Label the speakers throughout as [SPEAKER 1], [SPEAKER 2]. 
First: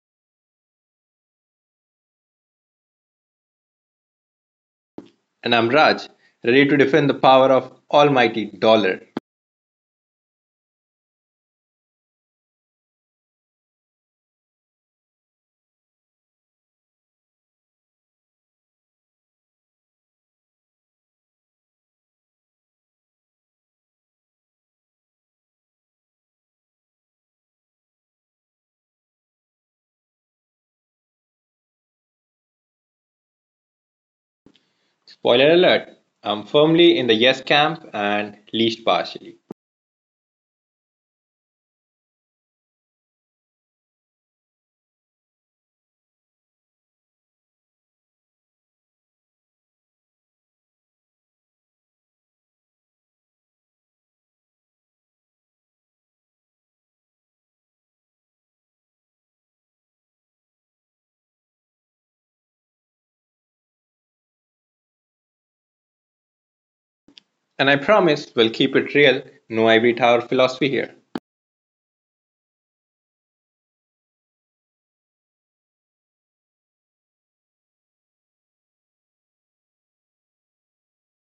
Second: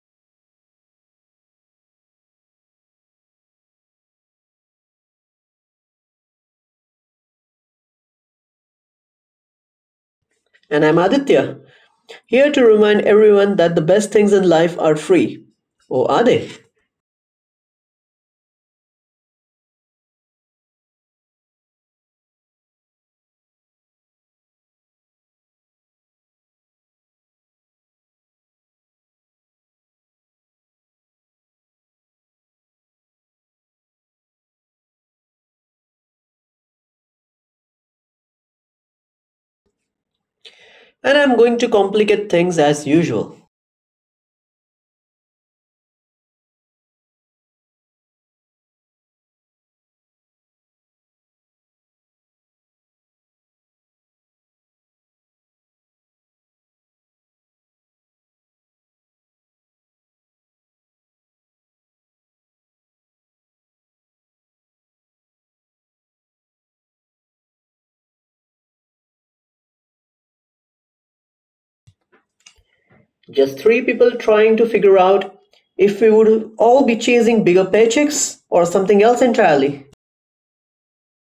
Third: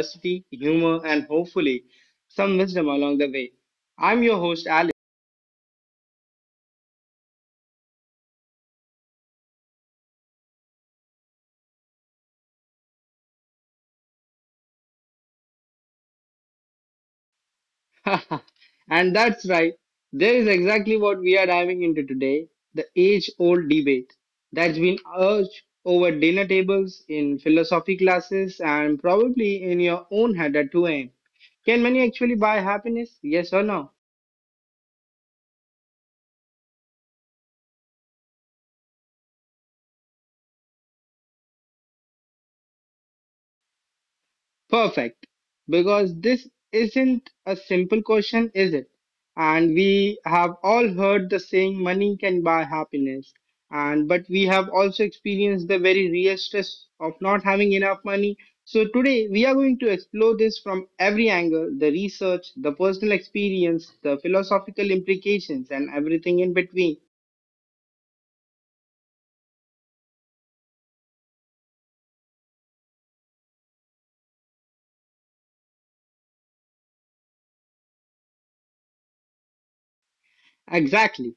[SPEAKER 1] curiosity, humor, and hopefully some wisdom along the way. I'm your host, Alex.
[SPEAKER 2] And I'm Raj, ready to defend the power of almighty dollar.
[SPEAKER 3] And I'm Aditya, here to remind everyone that the best things in life are free. Or are they?
[SPEAKER 1] And that's right, there is exactly what we are diving into today, the age old debate that's been urged over dinner tables, in philosophy classes, and probably in your own head at 2 a.m. Can money actually buy happiness? Yes or no?
[SPEAKER 2] Spoiler alert, I'm firmly in the yes camp and least partially.
[SPEAKER 3] And I'm going to complicate things as usual.
[SPEAKER 1] Perfect. Because this isn't a simple question, is it? And we have all heard the saying money can buy happiness. And but we have also experienced the very real stress of not having enough money. So today we are going to explore this from every angle, the research, the personal experience, the philosophical implications and everything in between.
[SPEAKER 2] And I promise we'll keep it real, no ivory tower philosophy here.
[SPEAKER 3] Just three people trying to figure out if we would all be chasing bigger paychecks or something else entirely.
[SPEAKER 1] Exactly.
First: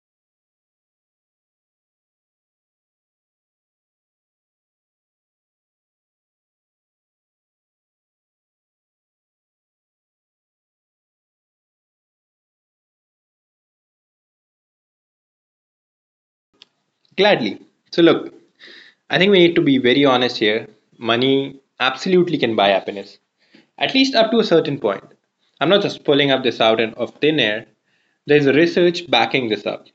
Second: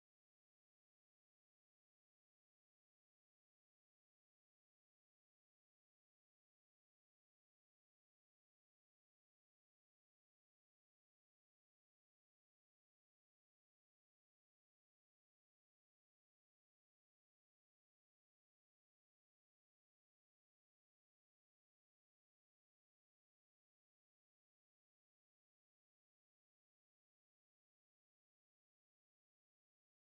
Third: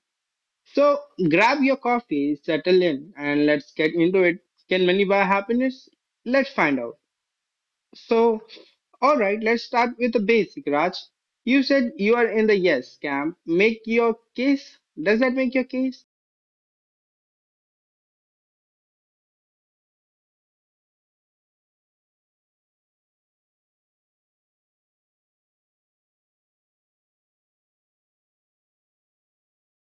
[SPEAKER 1] So grab your coffee, settle in and let's get into it. Can money buy happiness? Let's find out. So, all right, let's start with the basic, Raj. You said you are in the yes camp. Make your case. Does that make your case?
[SPEAKER 2] Gladly. So, look, I think we need to be very honest here. Money absolutely can buy happiness, at least up to a certain point. I'm not just pulling up this out of thin air. There's research backing this up.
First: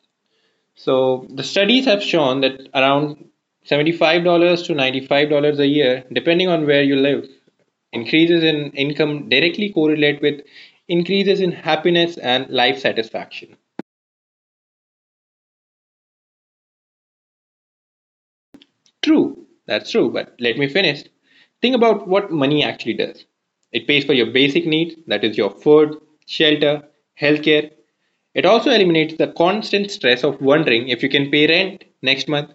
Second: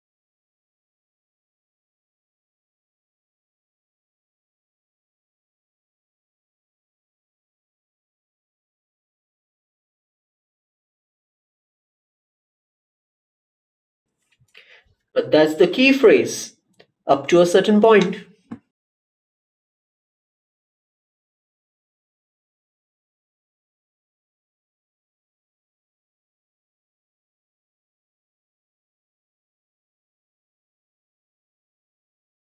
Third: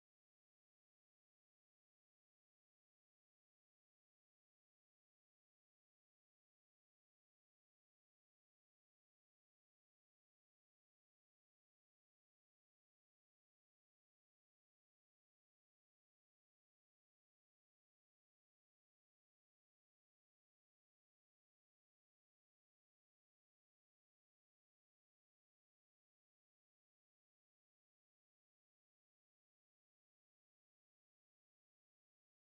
[SPEAKER 2] So the studies have shown that around $75 to $95 a year, depending on where you live, increases in income directly correlate with increases in happiness and life satisfaction.
[SPEAKER 3] But that's the key phrase up to a certain point.
[SPEAKER 2] True, that's true, but let me finish. Think about what money actually does. It pays for your basic needs, that is, your food, shelter, healthcare. It also eliminates the constant stress of wondering if you can pay rent next month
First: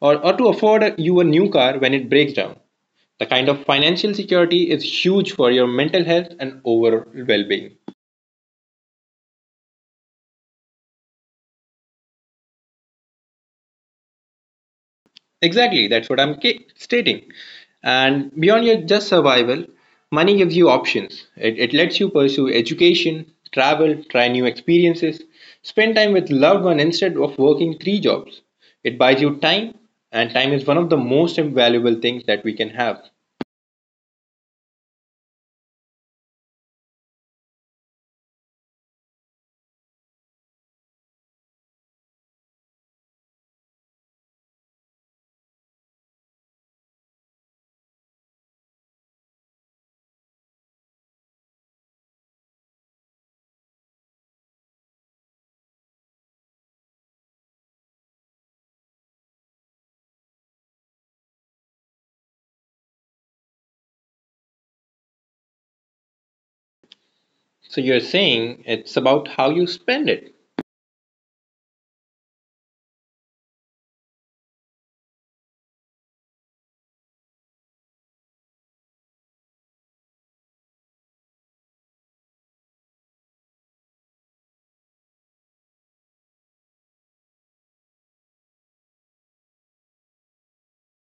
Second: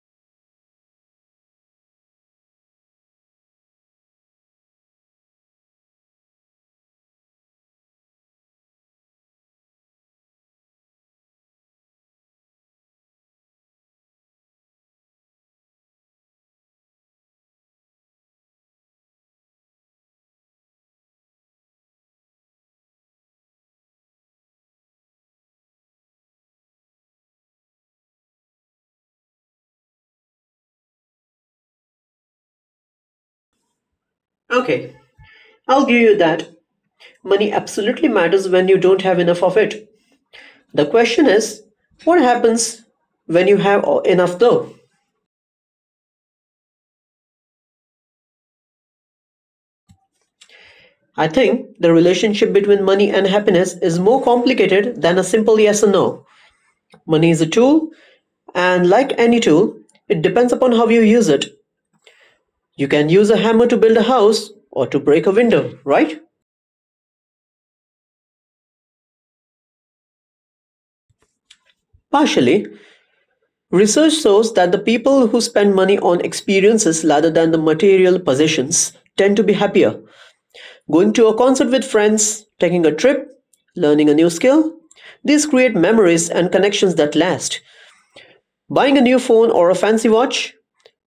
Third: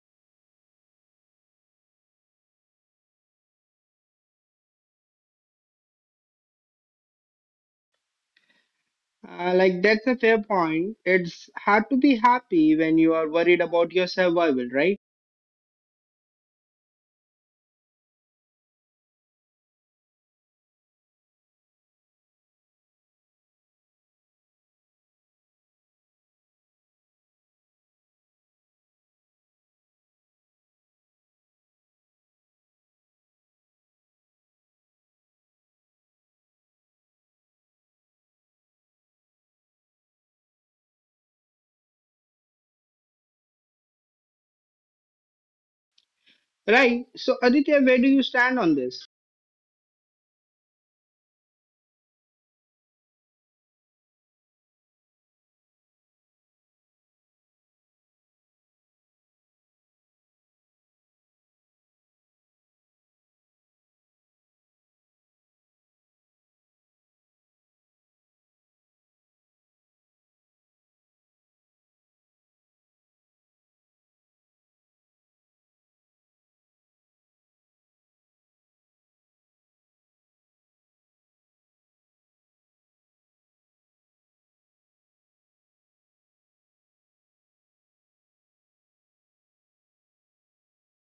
[SPEAKER 2] or to afford you a new car when it breaks down. The kind of financial security is huge for your mental health and overall well being.
[SPEAKER 1] That's a fair point. It's hard to be happy when you are worried about your survival, right?
[SPEAKER 2] Exactly, that's what I'm stating. And beyond your just survival, money gives you options. It lets you pursue education, travel, try new experiences, spend time with loved one instead of working three jobs. It buys you time, and time is one of the most invaluable things that we can have.
[SPEAKER 3] Okay, I'll give you that. Money absolutely matters when you don't have enough of it. The question is, what happens when you have enough though?
[SPEAKER 1] Right. So, Aditya, where do you stand on this?
[SPEAKER 3] I think the relationship between money and happiness is more complicated than a simple yes or no. Money is a tool, and like any tool, it depends upon how you use it. You can use a hammer to build a house or to break a window, right?
[SPEAKER 2] So you're saying it's about how you spend it.
[SPEAKER 3] Partially, research shows that the people who spend money on experiences rather than the material possessions tend to be happier. Going to a concert with friends, taking a trip, learning a new skill, these create memories and connections that last. Buying a new phone or a fancy watch,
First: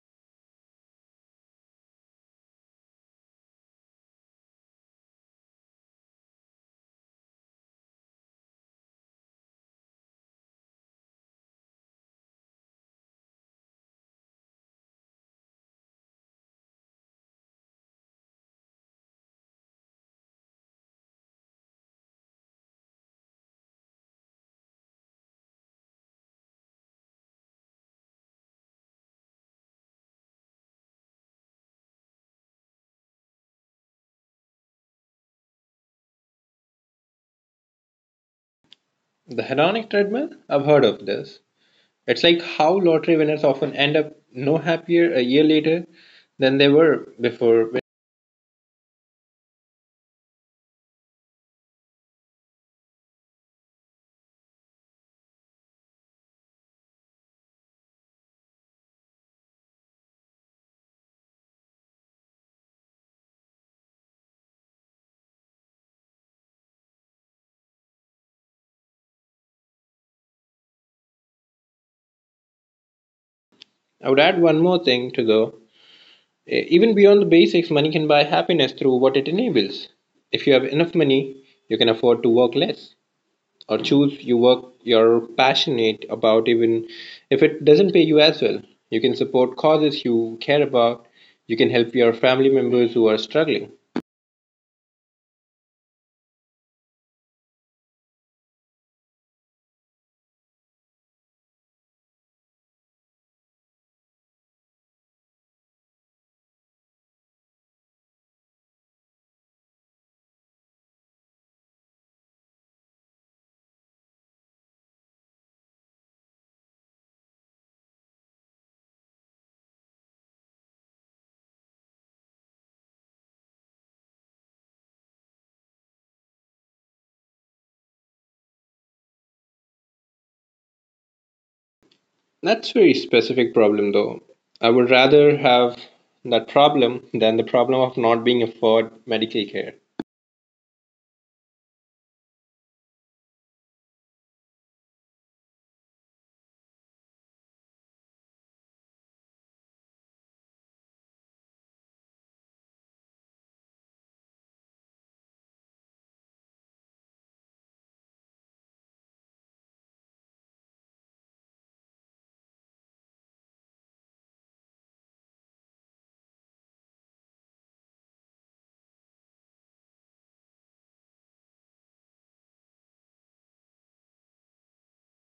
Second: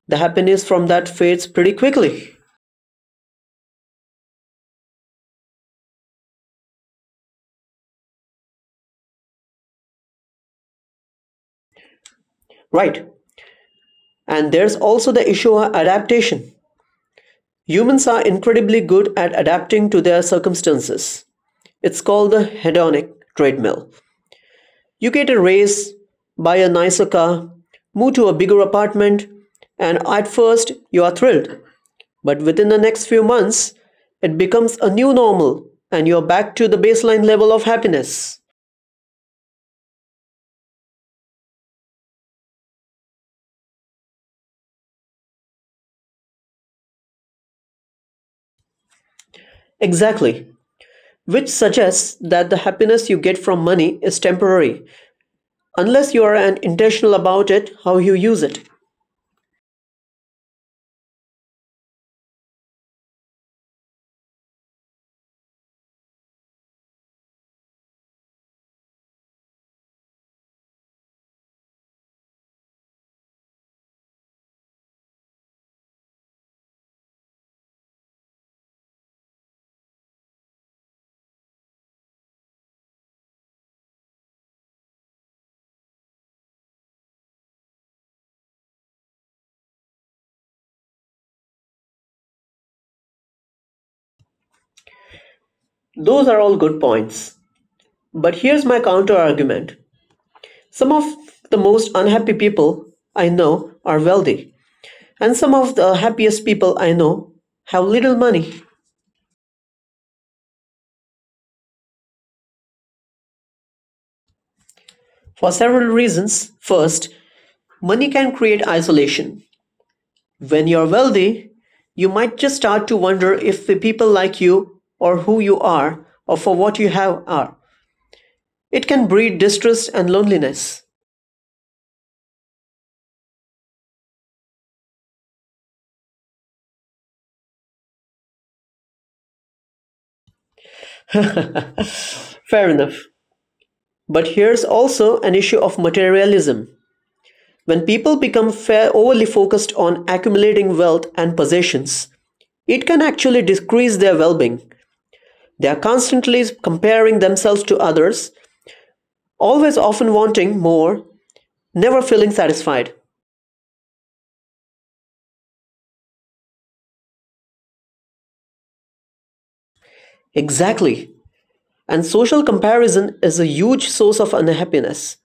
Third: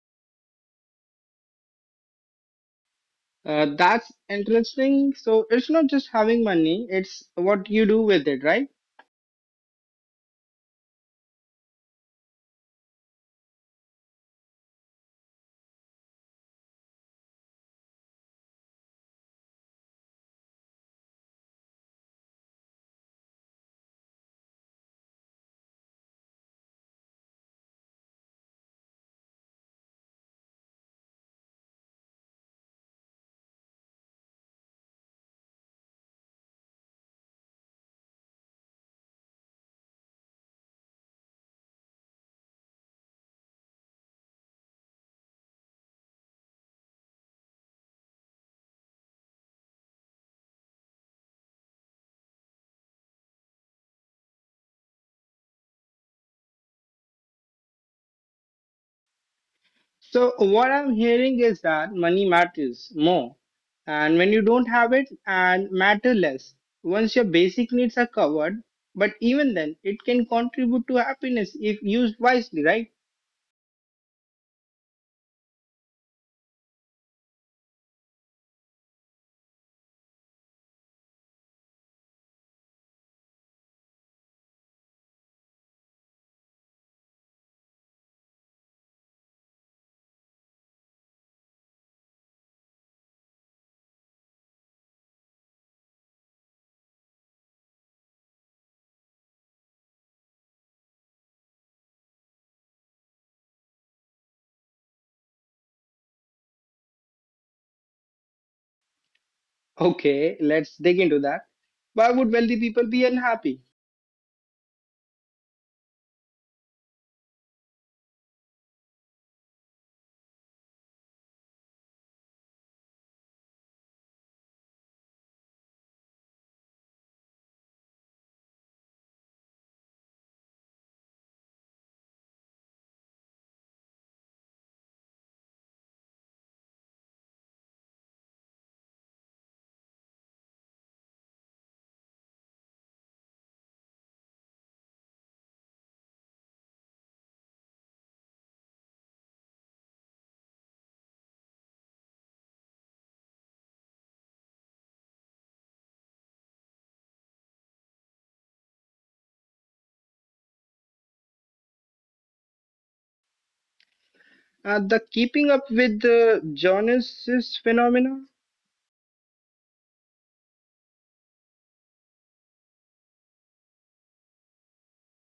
[SPEAKER 3] the happiness from that fades pretty quickly.
[SPEAKER 1] That's interesting. So, it's not just having money, it's what you do with it, right?
[SPEAKER 3] Right. And there's also the issue of adaptation. Humans are incredibly good at adapting to their circumstances. It's called the hedonic treadmill. You get a raise, buy a nicer car, move to a bigger apartment, and at first you are thrilled. But within the next few months, it becomes a new normal and you're back to the baseline level of happiness.
[SPEAKER 2] The hedonic treadmill? I've heard of this. It's like how lottery winners often end up no happier a year later than they were before.
[SPEAKER 3] Exactly, which suggests that the happiness you get from money is temporary unless you are an intentional about it how you use it.
[SPEAKER 1] So what I'm hearing is that money matters more, and when you don't have it, and matter less. Once your basic needs are covered, but even then, it can contribute to happiness if used wisely, right?
[SPEAKER 2] I would add one more thing to the even beyond the basics, money can buy happiness through what it enables. If you have enough money, you can afford to work less or choose you work you're passionate about even if it doesn't pay you as well. You can support causes you care about. You can help your family members who are struggling.
[SPEAKER 3] Those are all good points, but here's my counter argument. Some of the most unhappy people I know are wealthy, and some of the happiest people I know have little money.
[SPEAKER 1] Okay, let's dig into that. Why would wealthy people be unhappy?
[SPEAKER 3] For several reasons. First, money can create isolation. When you're wealthy, you might just start to wonder if the people like you or who you are or for what you have are. It can breed distrust and loneliness.
[SPEAKER 2] That's very specific problem though. I would rather have that problem than the problem of not being afford medical care.
[SPEAKER 3] Fair enough. But here's also an issue of materialism. When people become fair overly focused on accumulating wealth and possessions, it can actually decrease their well being. They are constantly comparing themselves to others, always often wanting more, never feeling satisfied.
[SPEAKER 1] The keeping up with the Jonas' phenomena?
[SPEAKER 3] Exactly. And social comparison is a huge source of unhappiness.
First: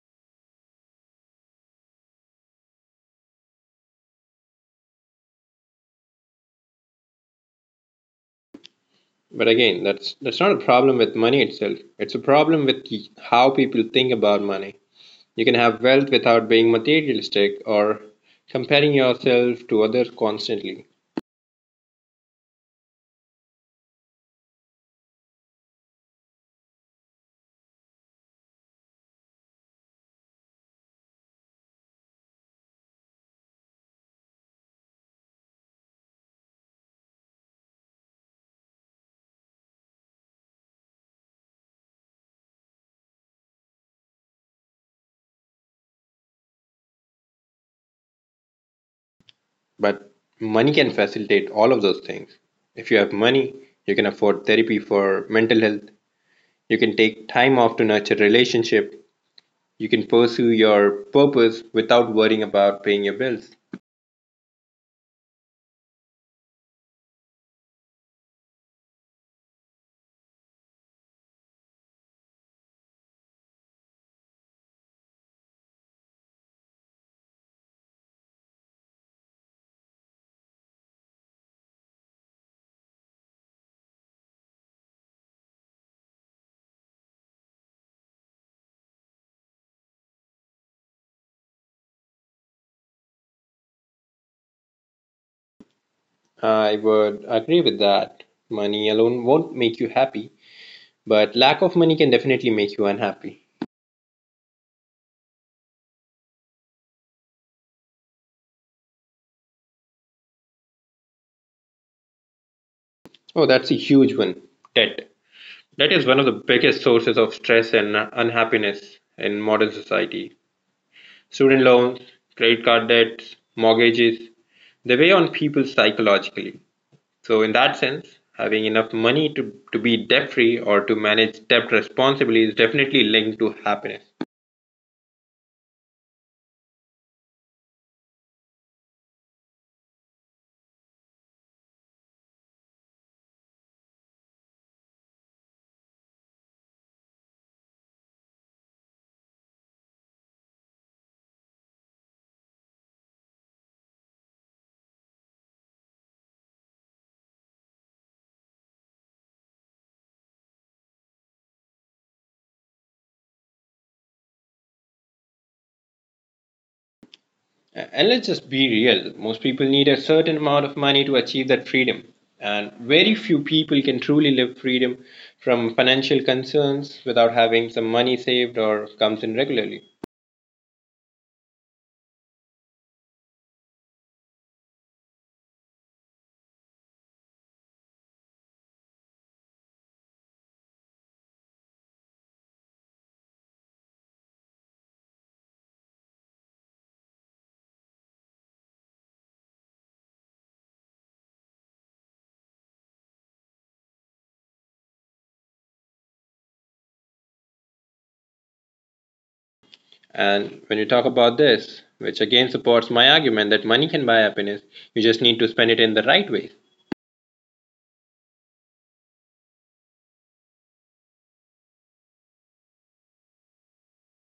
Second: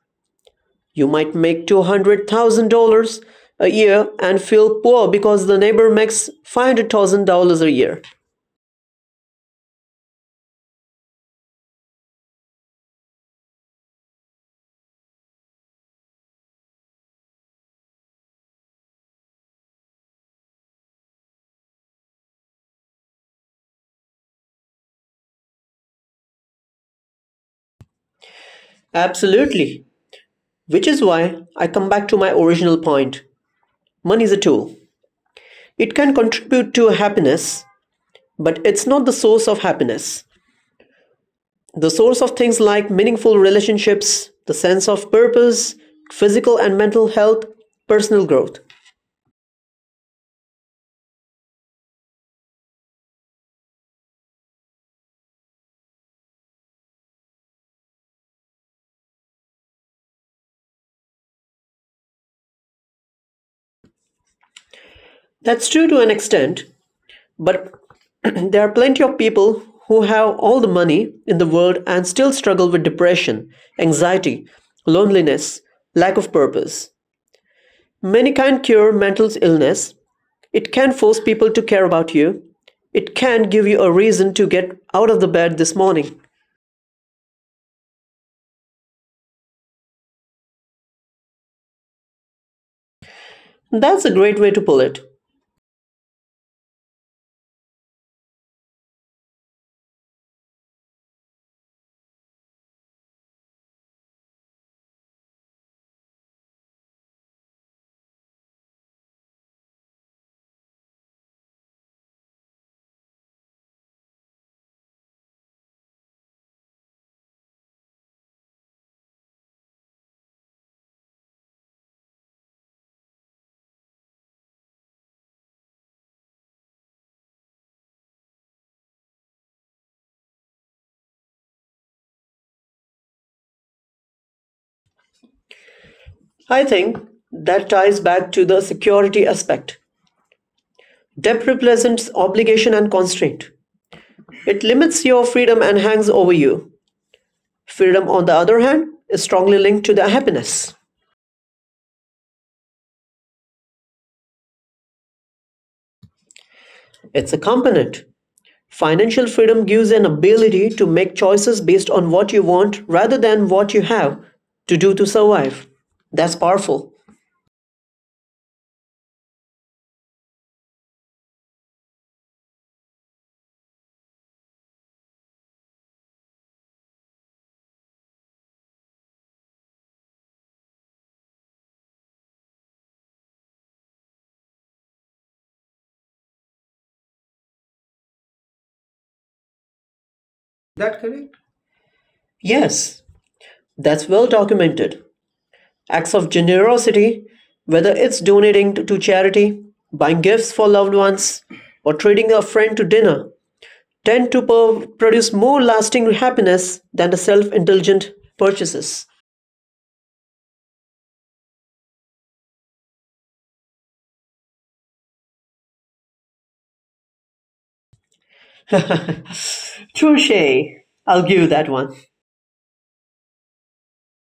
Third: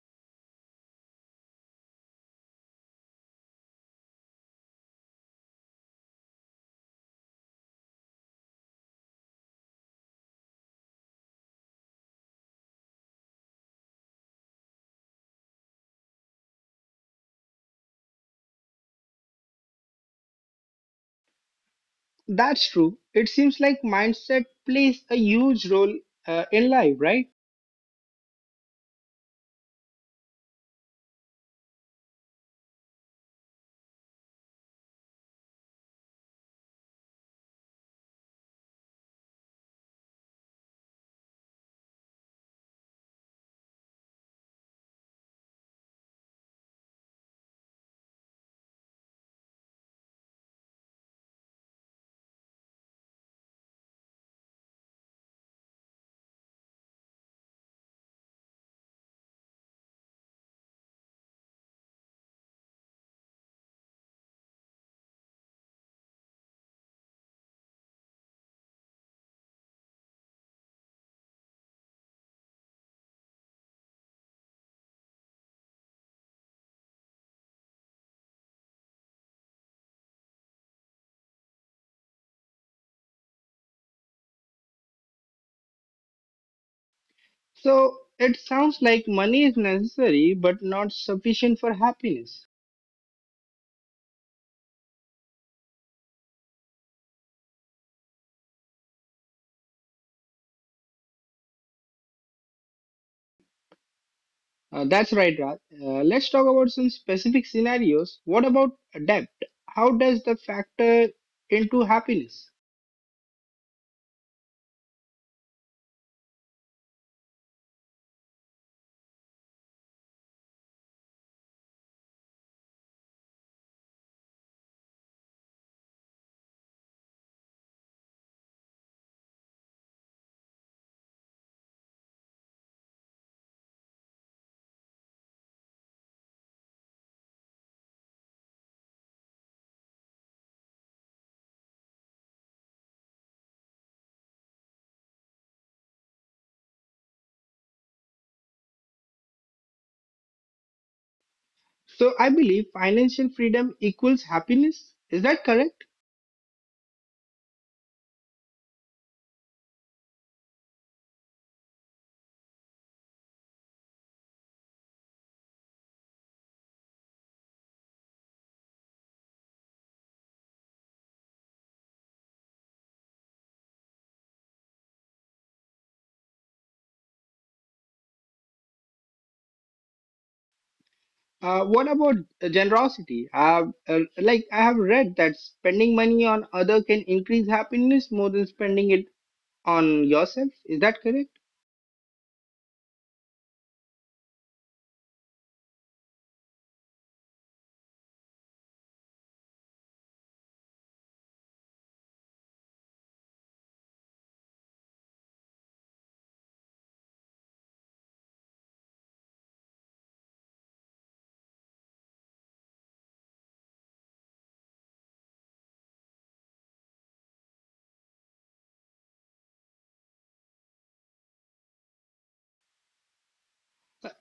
[SPEAKER 3] You might make $200,000 a year and feel poor because the neighbor makes $500,000 a year.
[SPEAKER 2] But again, that's not a problem with money itself. It's a problem with how people think about money. You can have wealth without being materialistic or comparing yourself to others constantly.
[SPEAKER 1] That's true. It seems like mindset plays a huge role in life, right?
[SPEAKER 3] Absolutely. Which is why I come back to my original point. Money is a tool. It can contribute to happiness, but it's not the source of happiness. The source of things like meaningful relationships, the sense of purpose, physical and mental health, personal growth.
[SPEAKER 2] But money can facilitate all of those things. If you have money, you can afford therapy for mental health. You can take time off to nurture relationship. You can pursue your purpose without worrying about paying your bills.
[SPEAKER 3] That's true to an extent, but there are plenty of people who have all the money in the world and still struggle with depression, anxiety, loneliness, lack of purpose. Money can't cure mental illness. It can force people to care about you. It can give you a reason to get out of the bed this morning.
[SPEAKER 1] So it sounds like money is necessary but not sufficient for happiness.
[SPEAKER 3] That's a great way to pull it.
[SPEAKER 2] I would agree with that. Money alone won't make you happy, but lack of money can definitely make you unhappy.
[SPEAKER 1] That's right, Raj. Let's talk about some specific scenarios. What about debt? How does the factor into happiness?
[SPEAKER 2] Oh, that's a huge one. Debt. Debt is one of the biggest sources of stress and unhappiness in modern society. Student loans, credit card debts, mortgages, they weigh on people psychologically. So, in that sense, having enough money to be debt free or to manage debt responsibly is definitely linked to happiness.
[SPEAKER 3] I think that ties back to the security aspect. Debt represents obligation and constraint. It limits your freedom and hangs over you. Freedom, on the other hand, is strongly linked to the happiness.
[SPEAKER 1] So I believe financial freedom equals happiness. Is that correct?
[SPEAKER 3] It's a component. Financial freedom gives an ability to make choices based on what you want rather than what you have to do to survive. That's powerful.
[SPEAKER 2] And let's just be real. Most people need a certain amount of money to achieve that freedom. And very few people can truly live freedom from financial concerns without having some money saved or comes in regularly.
[SPEAKER 1] What about generosity? Like I have read that spending money on other can increase happiness more than spending it on yourself. Is that correct?
[SPEAKER 3] Yes, that's well documented. Acts of generosity, whether it's donating to charity, buying gifts for loved ones, or treating a friend to dinner, tend to produce more lasting happiness than the self indulgent purchases.
[SPEAKER 2] And when you talk about this, which again supports my argument that money can buy happiness, you just need to spend it in the right way.
[SPEAKER 3] Sure, Shay, I'll give you that one.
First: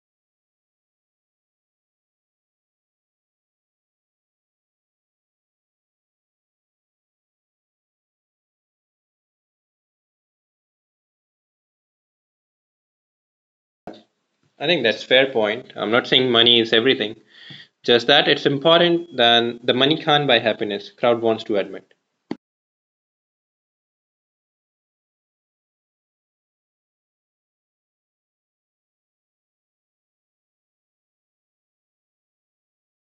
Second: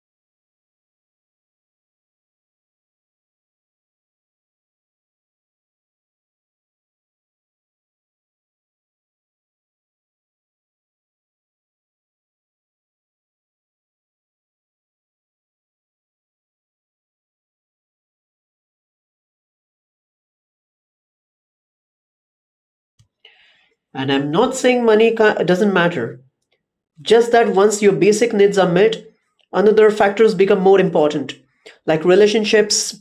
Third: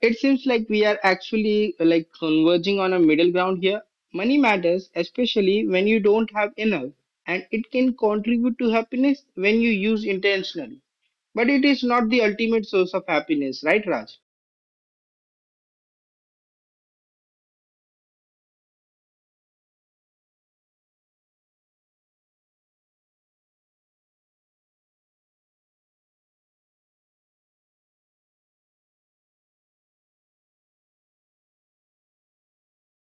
[SPEAKER 1] It seems like we are actually like converging on a middle ground here. Money matters, especially when you don't have enough, and it can contribute to happiness when you use intentionally. But it is not the ultimate source of happiness, right, Raj?
[SPEAKER 2] I think that's fair point. I'm not saying money is everything. Just that it's important than the money can't buy happiness, crowd wants to admit.
[SPEAKER 3] And I'm not saying money doesn't matter. Just that once your basic needs are met, another factors become more important, like relationships,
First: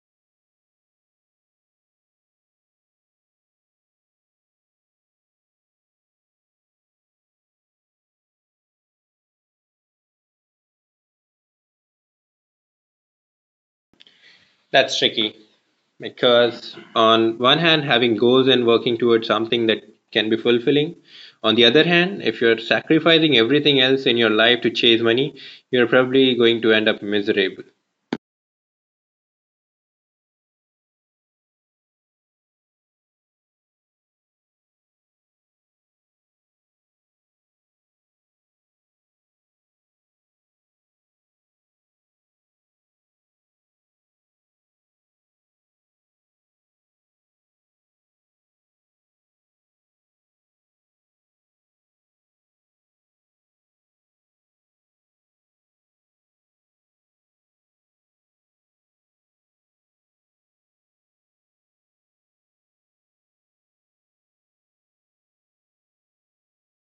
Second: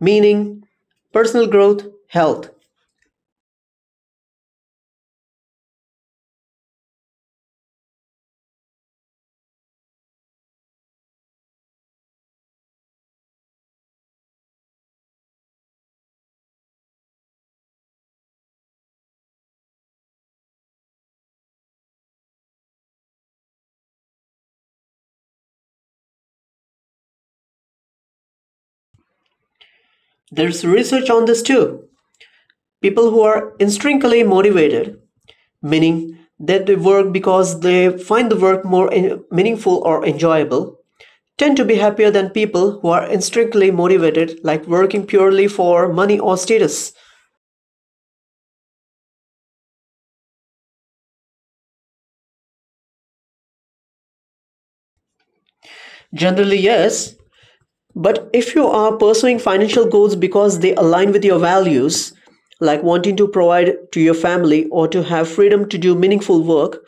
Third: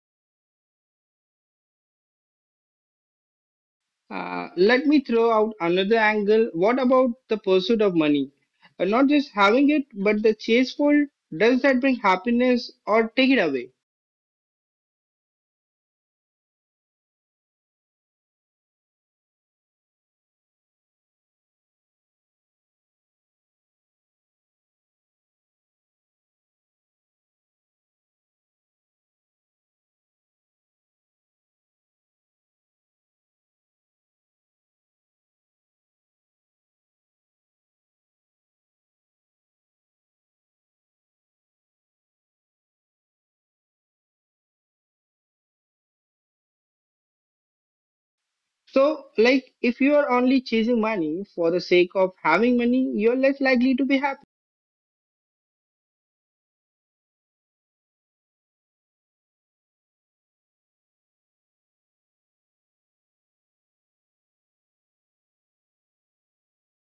[SPEAKER 3] meaning, personal growth, health.
[SPEAKER 1] Let me throw out another angle. What about the pursuit of money? Not just having it, but the chase for it. Does that bring happiness or take it away?
[SPEAKER 2] That's tricky. Because on one hand, having goals and working towards something that can be fulfilling. On the other hand, if you're sacrificing everything else in your life to chase money, you're probably going to end up miserable.
[SPEAKER 3] There's research on this too. People who are intrinsically motivated, meaning that they work because they find the work more meaningful or enjoyable, tend to be happier than people who are intrinsically motivated, like working purely for money or status.
[SPEAKER 1] So, like, if you are only chasing money for the sake of having money, you're less likely to be happy.
[SPEAKER 3] Generally, yes. But if you are pursuing financial goals because they align with your values, like wanting to provide to your family or to have freedom to do meaningful work,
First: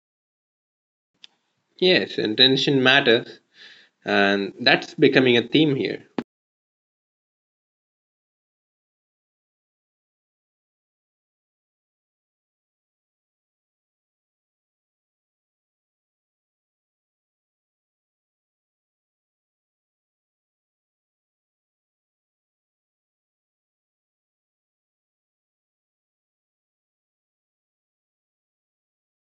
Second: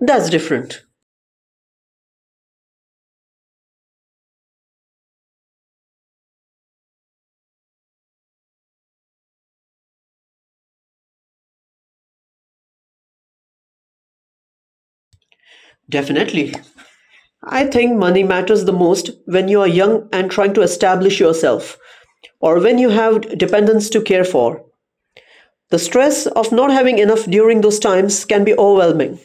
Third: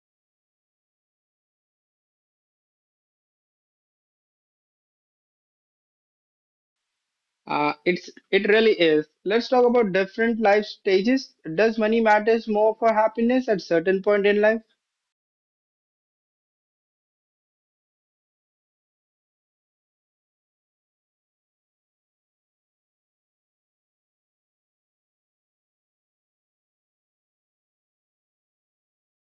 [SPEAKER 3] that's different.
[SPEAKER 2] Yes, intention matters, and that's becoming a theme here.
[SPEAKER 1] It's it really is. Let's talk about different life stages. Does money matters more for happiness at certain point in life?
[SPEAKER 3] Definitely. I think money matters the most when you are young and trying to establish yourself, or when you have dependents to care for. The stress of not having enough during those times can be overwhelming.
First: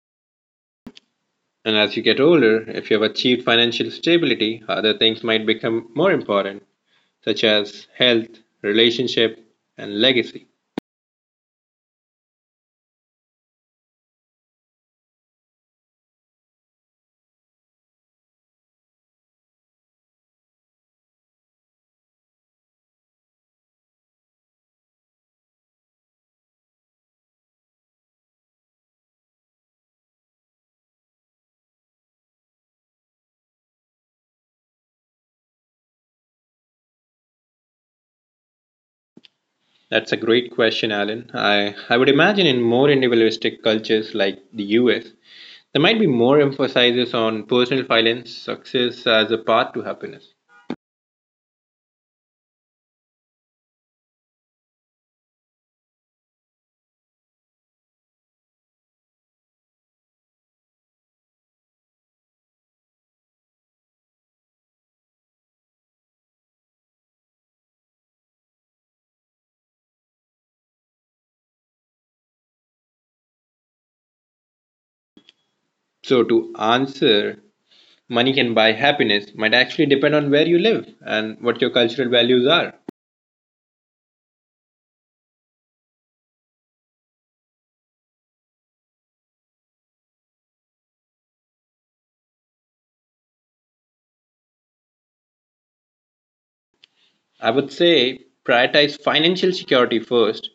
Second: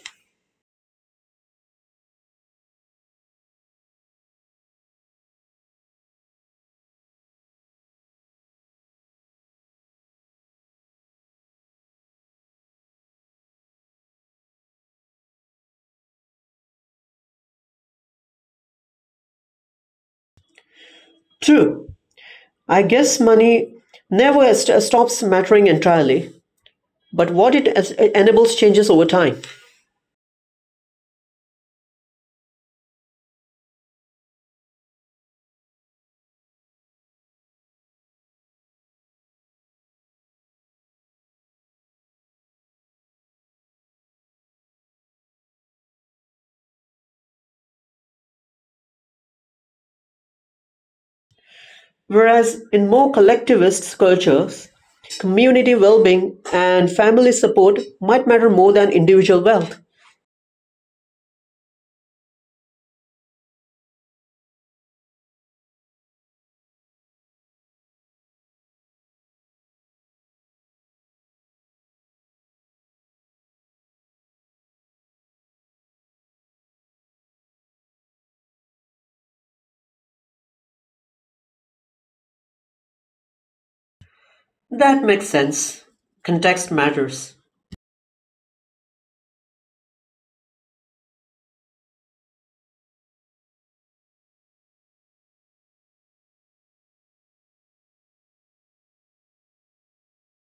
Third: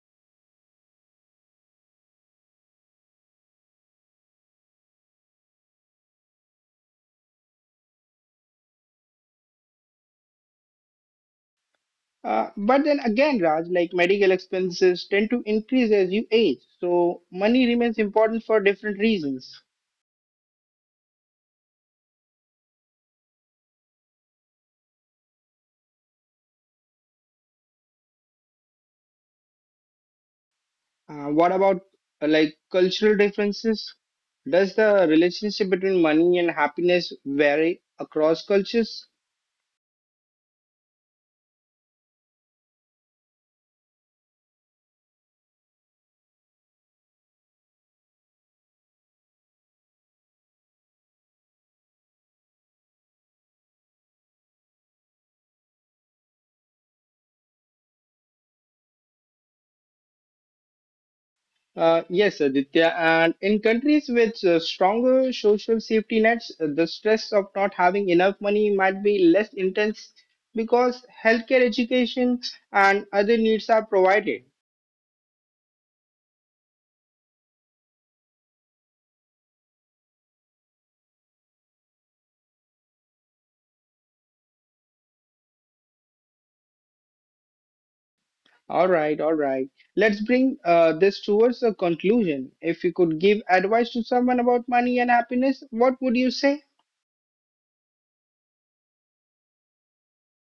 [SPEAKER 2] And as you get older, if you have achieved financial stability, other things might become more important, such as health, relationship, and legacy.
[SPEAKER 1] But then again, Raj, like medical expenses tend to increase as you age, so money remains important for different reasons.
[SPEAKER 3] True. I guess money never stops mattering entirely, but what it enables changes over time.
[SPEAKER 1] What about cultural differences? Does the relationship between money and happiness vary across cultures?
[SPEAKER 2] That's a great question, Alan. I would imagine in more individualistic cultures like the US, there might be more emphasis on personal finance, success as a path to happiness.
[SPEAKER 3] Whereas in more collectivist cultures, community well being and family support might matter more than individual wealth.
[SPEAKER 1] Yes, Aditya. And in countries with stronger social safety nets, the stress of not having enough money might be less intense because healthcare, education, and other needs are provided.
[SPEAKER 2] So, to answer, money can buy happiness might actually depend on where you live and what your cultural values are.
[SPEAKER 3] That makes sense. Context matters.
[SPEAKER 1] All right, all right. Let's bring this towards a conclusion. If you could give advice to someone about money and happiness, what would you say?
[SPEAKER 2] I would say prioritize financial security first,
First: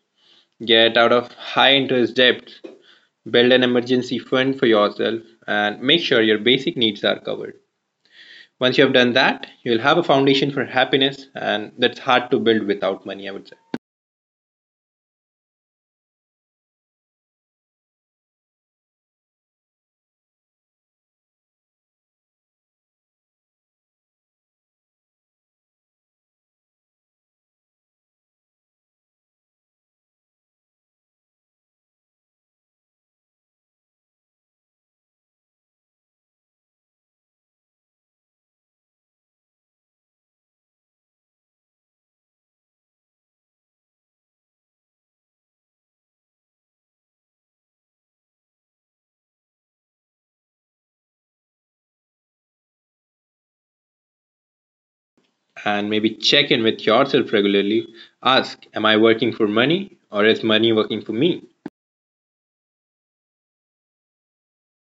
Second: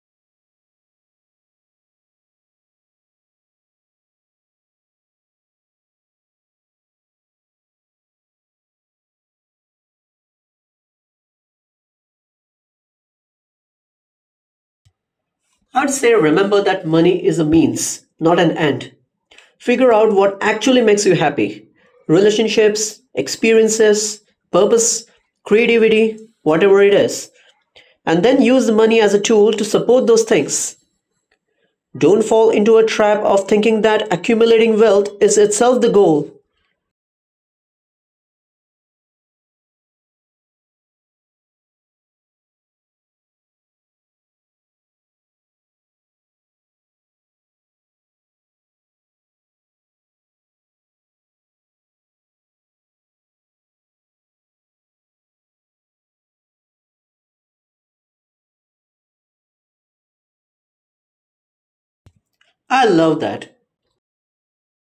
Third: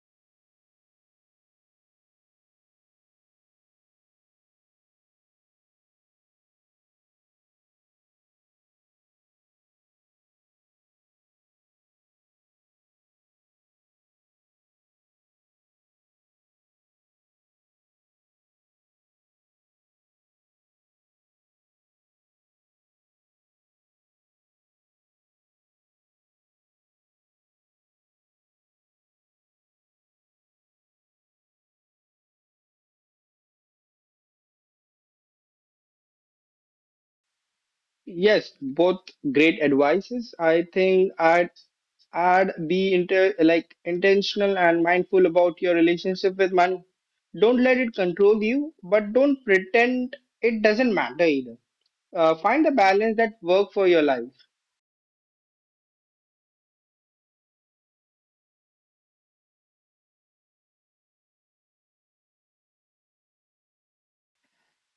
[SPEAKER 2] get out of high interest debts, build an emergency fund for yourself, and make sure your basic needs are covered. Once you have done that, you'll have a foundation for happiness, and that's hard to build without money, I would say.
[SPEAKER 3] I'd say remember that money is a means, not an end. Figure out what actually makes you happy, relationships, experiences, purpose, creativity, whatever it is. And then use the money as a tool to support those things. Don't fall into a trap of thinking that accumulating wealth is itself the goal.
[SPEAKER 1] Yes, both great advices. I think I'd add be inter like intentional and mindful about your relationship with money. Don't let it control you, but don't pretend it doesn't matter either. Find the balance that work for your life.
[SPEAKER 2] And maybe check in with yourself regularly. Ask, am I working for money or is money working for me?
[SPEAKER 3] I love that.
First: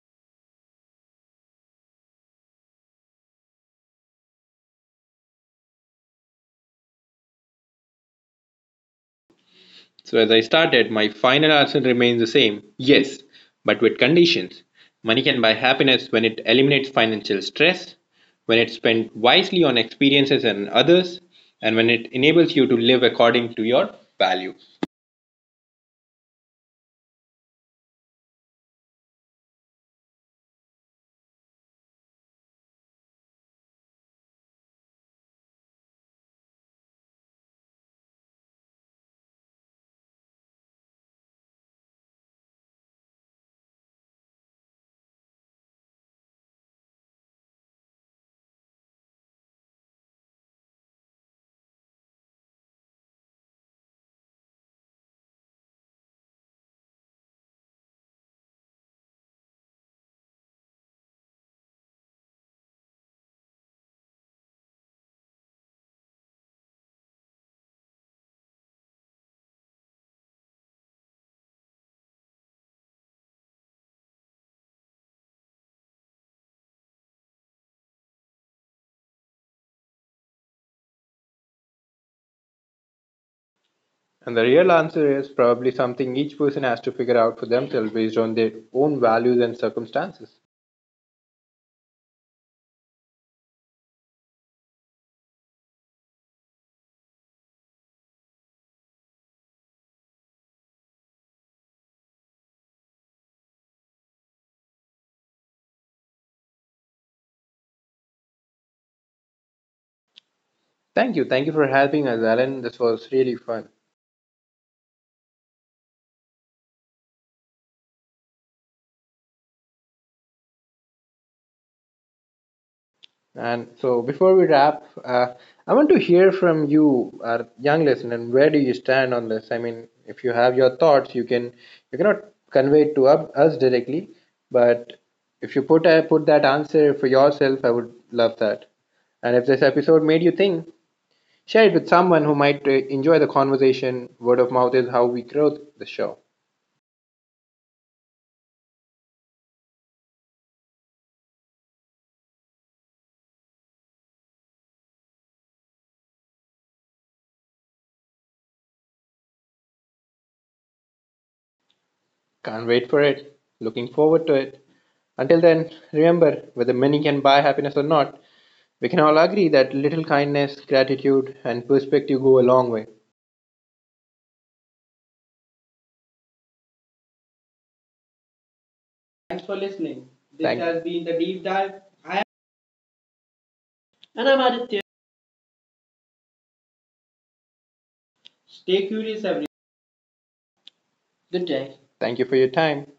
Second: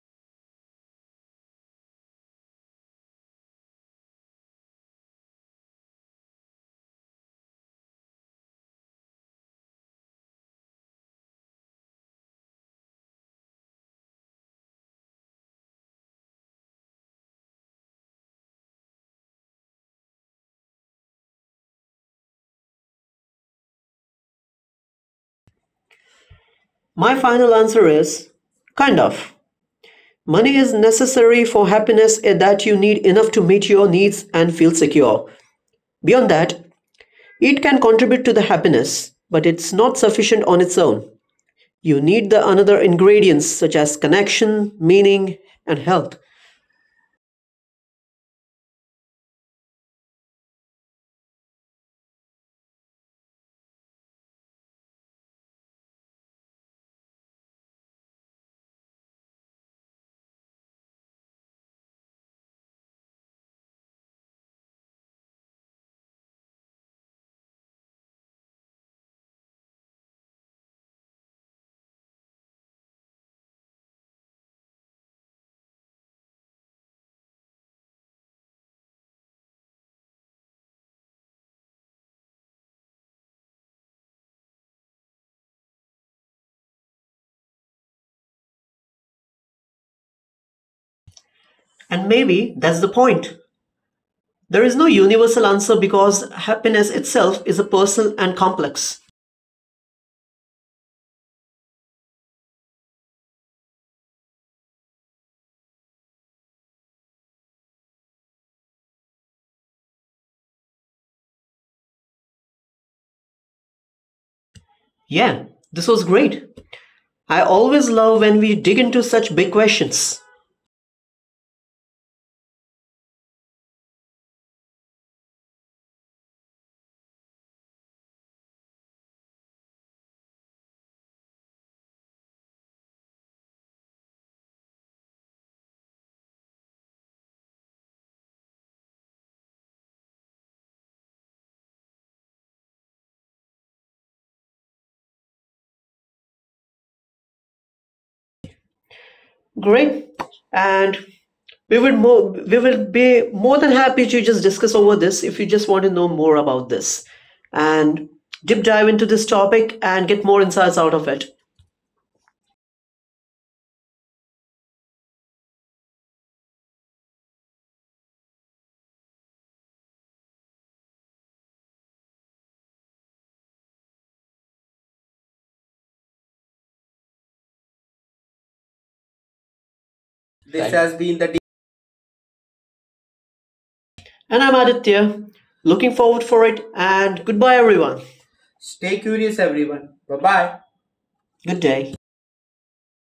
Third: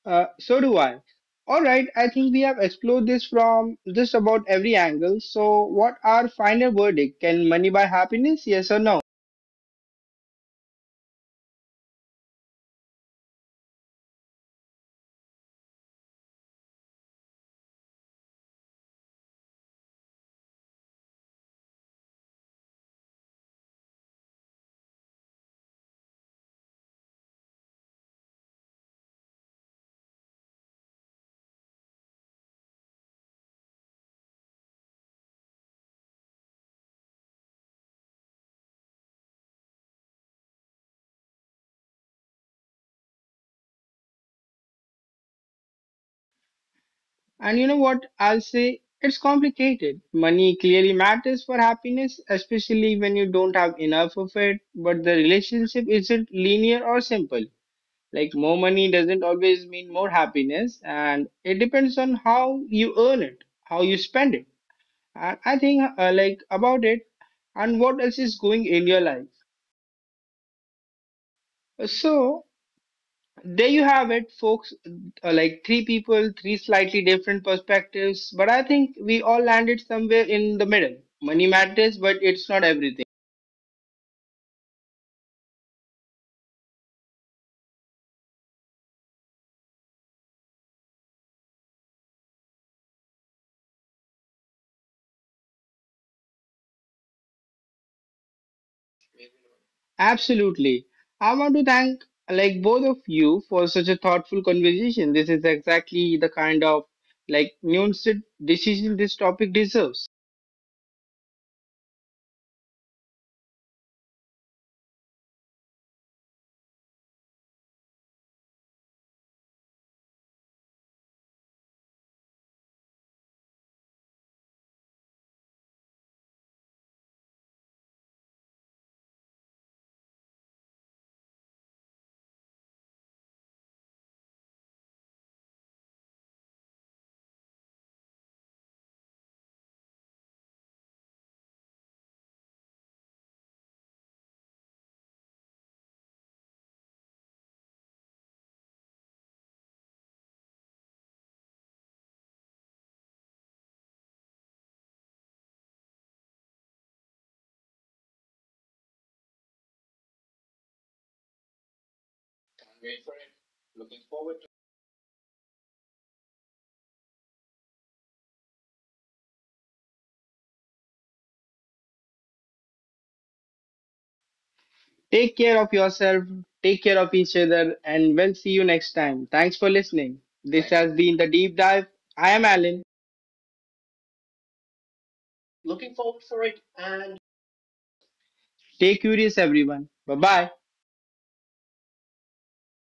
[SPEAKER 1] So do I. All right, I think we have explored this from just about every angle. So, what our final verdict? Can money buy happiness? Yes or no?
[SPEAKER 2] So, as I started, my final answer remains the same yes, but with conditions. Money can buy happiness when it eliminates financial stress, when it's spent wisely on experiences and others, and when it enables you to live according to your values.
[SPEAKER 3] My final answer is kind of. Money is necessary for happiness in that you need enough to meet your needs and feel secure. Beyond that, it can contribute to the happiness, but it's not sufficient on its own. You need the another ingredients such as connection, meaning, and health.
[SPEAKER 1] And you know what? I'll say it's complicated. Money clearly matters for happiness, especially when you don't have enough of it, but the relationship isn't linear or simple. Like, more money doesn't always mean more happiness, and it depends on how you earn it, how you spend it. And I think, about it and what else is going in your life. So, there you have it, folks. Three people, three slightly different perspectives, but I think we all landed somewhere in the middle. Money matters, but it's not everything.
[SPEAKER 2] And the real answer is probably something each person has to figure out for themselves based on their own values and circumstances.
[SPEAKER 3] And maybe that's the point. There is no universal answer because happiness itself is a personal and complex.
[SPEAKER 1] Absolutely. I want to thank both of you for such a thoughtful conversation. This is exactly the kind of nuanced decision this topic deserves.
[SPEAKER 2] Thank you. Thank you for helping us, Alan. This was really fun.
[SPEAKER 3] Yeah, this was great. I always love when we dig into such big questions.
[SPEAKER 2] And so, before we wrap, I want to hear from you, our young listener. And where do you stand on this? I mean, if you have your thoughts, you can you cannot convey it to us directly, but if you put put that answer for yourself, I would love that. And if this episode made you think, share it with someone who might enjoy the conversation. Word of mouth is how we grow the show.
[SPEAKER 3] Great. And we will be more than happy to just discuss over this if you just want to know more about this and deep dive into this topic and get more insights out of it.
[SPEAKER 2] Can't wait for it. Looking forward to it. Until then, remember whether money can buy happiness or not, we can all agree that little kindness, gratitude, and perspective go a long way.
[SPEAKER 1] Take care of yourself, take care of each other, and we'll see you next time.
[SPEAKER 2] Thanks for
[SPEAKER 1] Thanks for
[SPEAKER 2] listening.
[SPEAKER 1] listening.
[SPEAKER 2] This
[SPEAKER 3] This
[SPEAKER 1] This
[SPEAKER 2] has
[SPEAKER 1] Thank
[SPEAKER 3] Has
[SPEAKER 1] has
[SPEAKER 2] been
[SPEAKER 1] been
[SPEAKER 3] been
[SPEAKER 2] the
[SPEAKER 3] the
[SPEAKER 1] the
[SPEAKER 2] Deep
[SPEAKER 1] deep
[SPEAKER 2] Dive.
[SPEAKER 1] dive.
[SPEAKER 2] I am
[SPEAKER 1] I am Alan.
[SPEAKER 2] and
[SPEAKER 3] And
[SPEAKER 2] I'm
[SPEAKER 3] I'm
[SPEAKER 2] Aditya.
[SPEAKER 3] Aditya. Looking forward for it and goodbye everyone.
[SPEAKER 2] Stay
[SPEAKER 1] Stay
[SPEAKER 3] Stay
[SPEAKER 2] curious,
[SPEAKER 3] curious,
[SPEAKER 1] curious,
[SPEAKER 2] everyone.
[SPEAKER 1] everyone.
[SPEAKER 3] everyone.
[SPEAKER 1] Bye
[SPEAKER 3] Bye
[SPEAKER 1] bye.
[SPEAKER 3] bye.
[SPEAKER 2] Good
[SPEAKER 3] Good
[SPEAKER 2] day.
[SPEAKER 3] day.
[SPEAKER 2] Thank you for your time.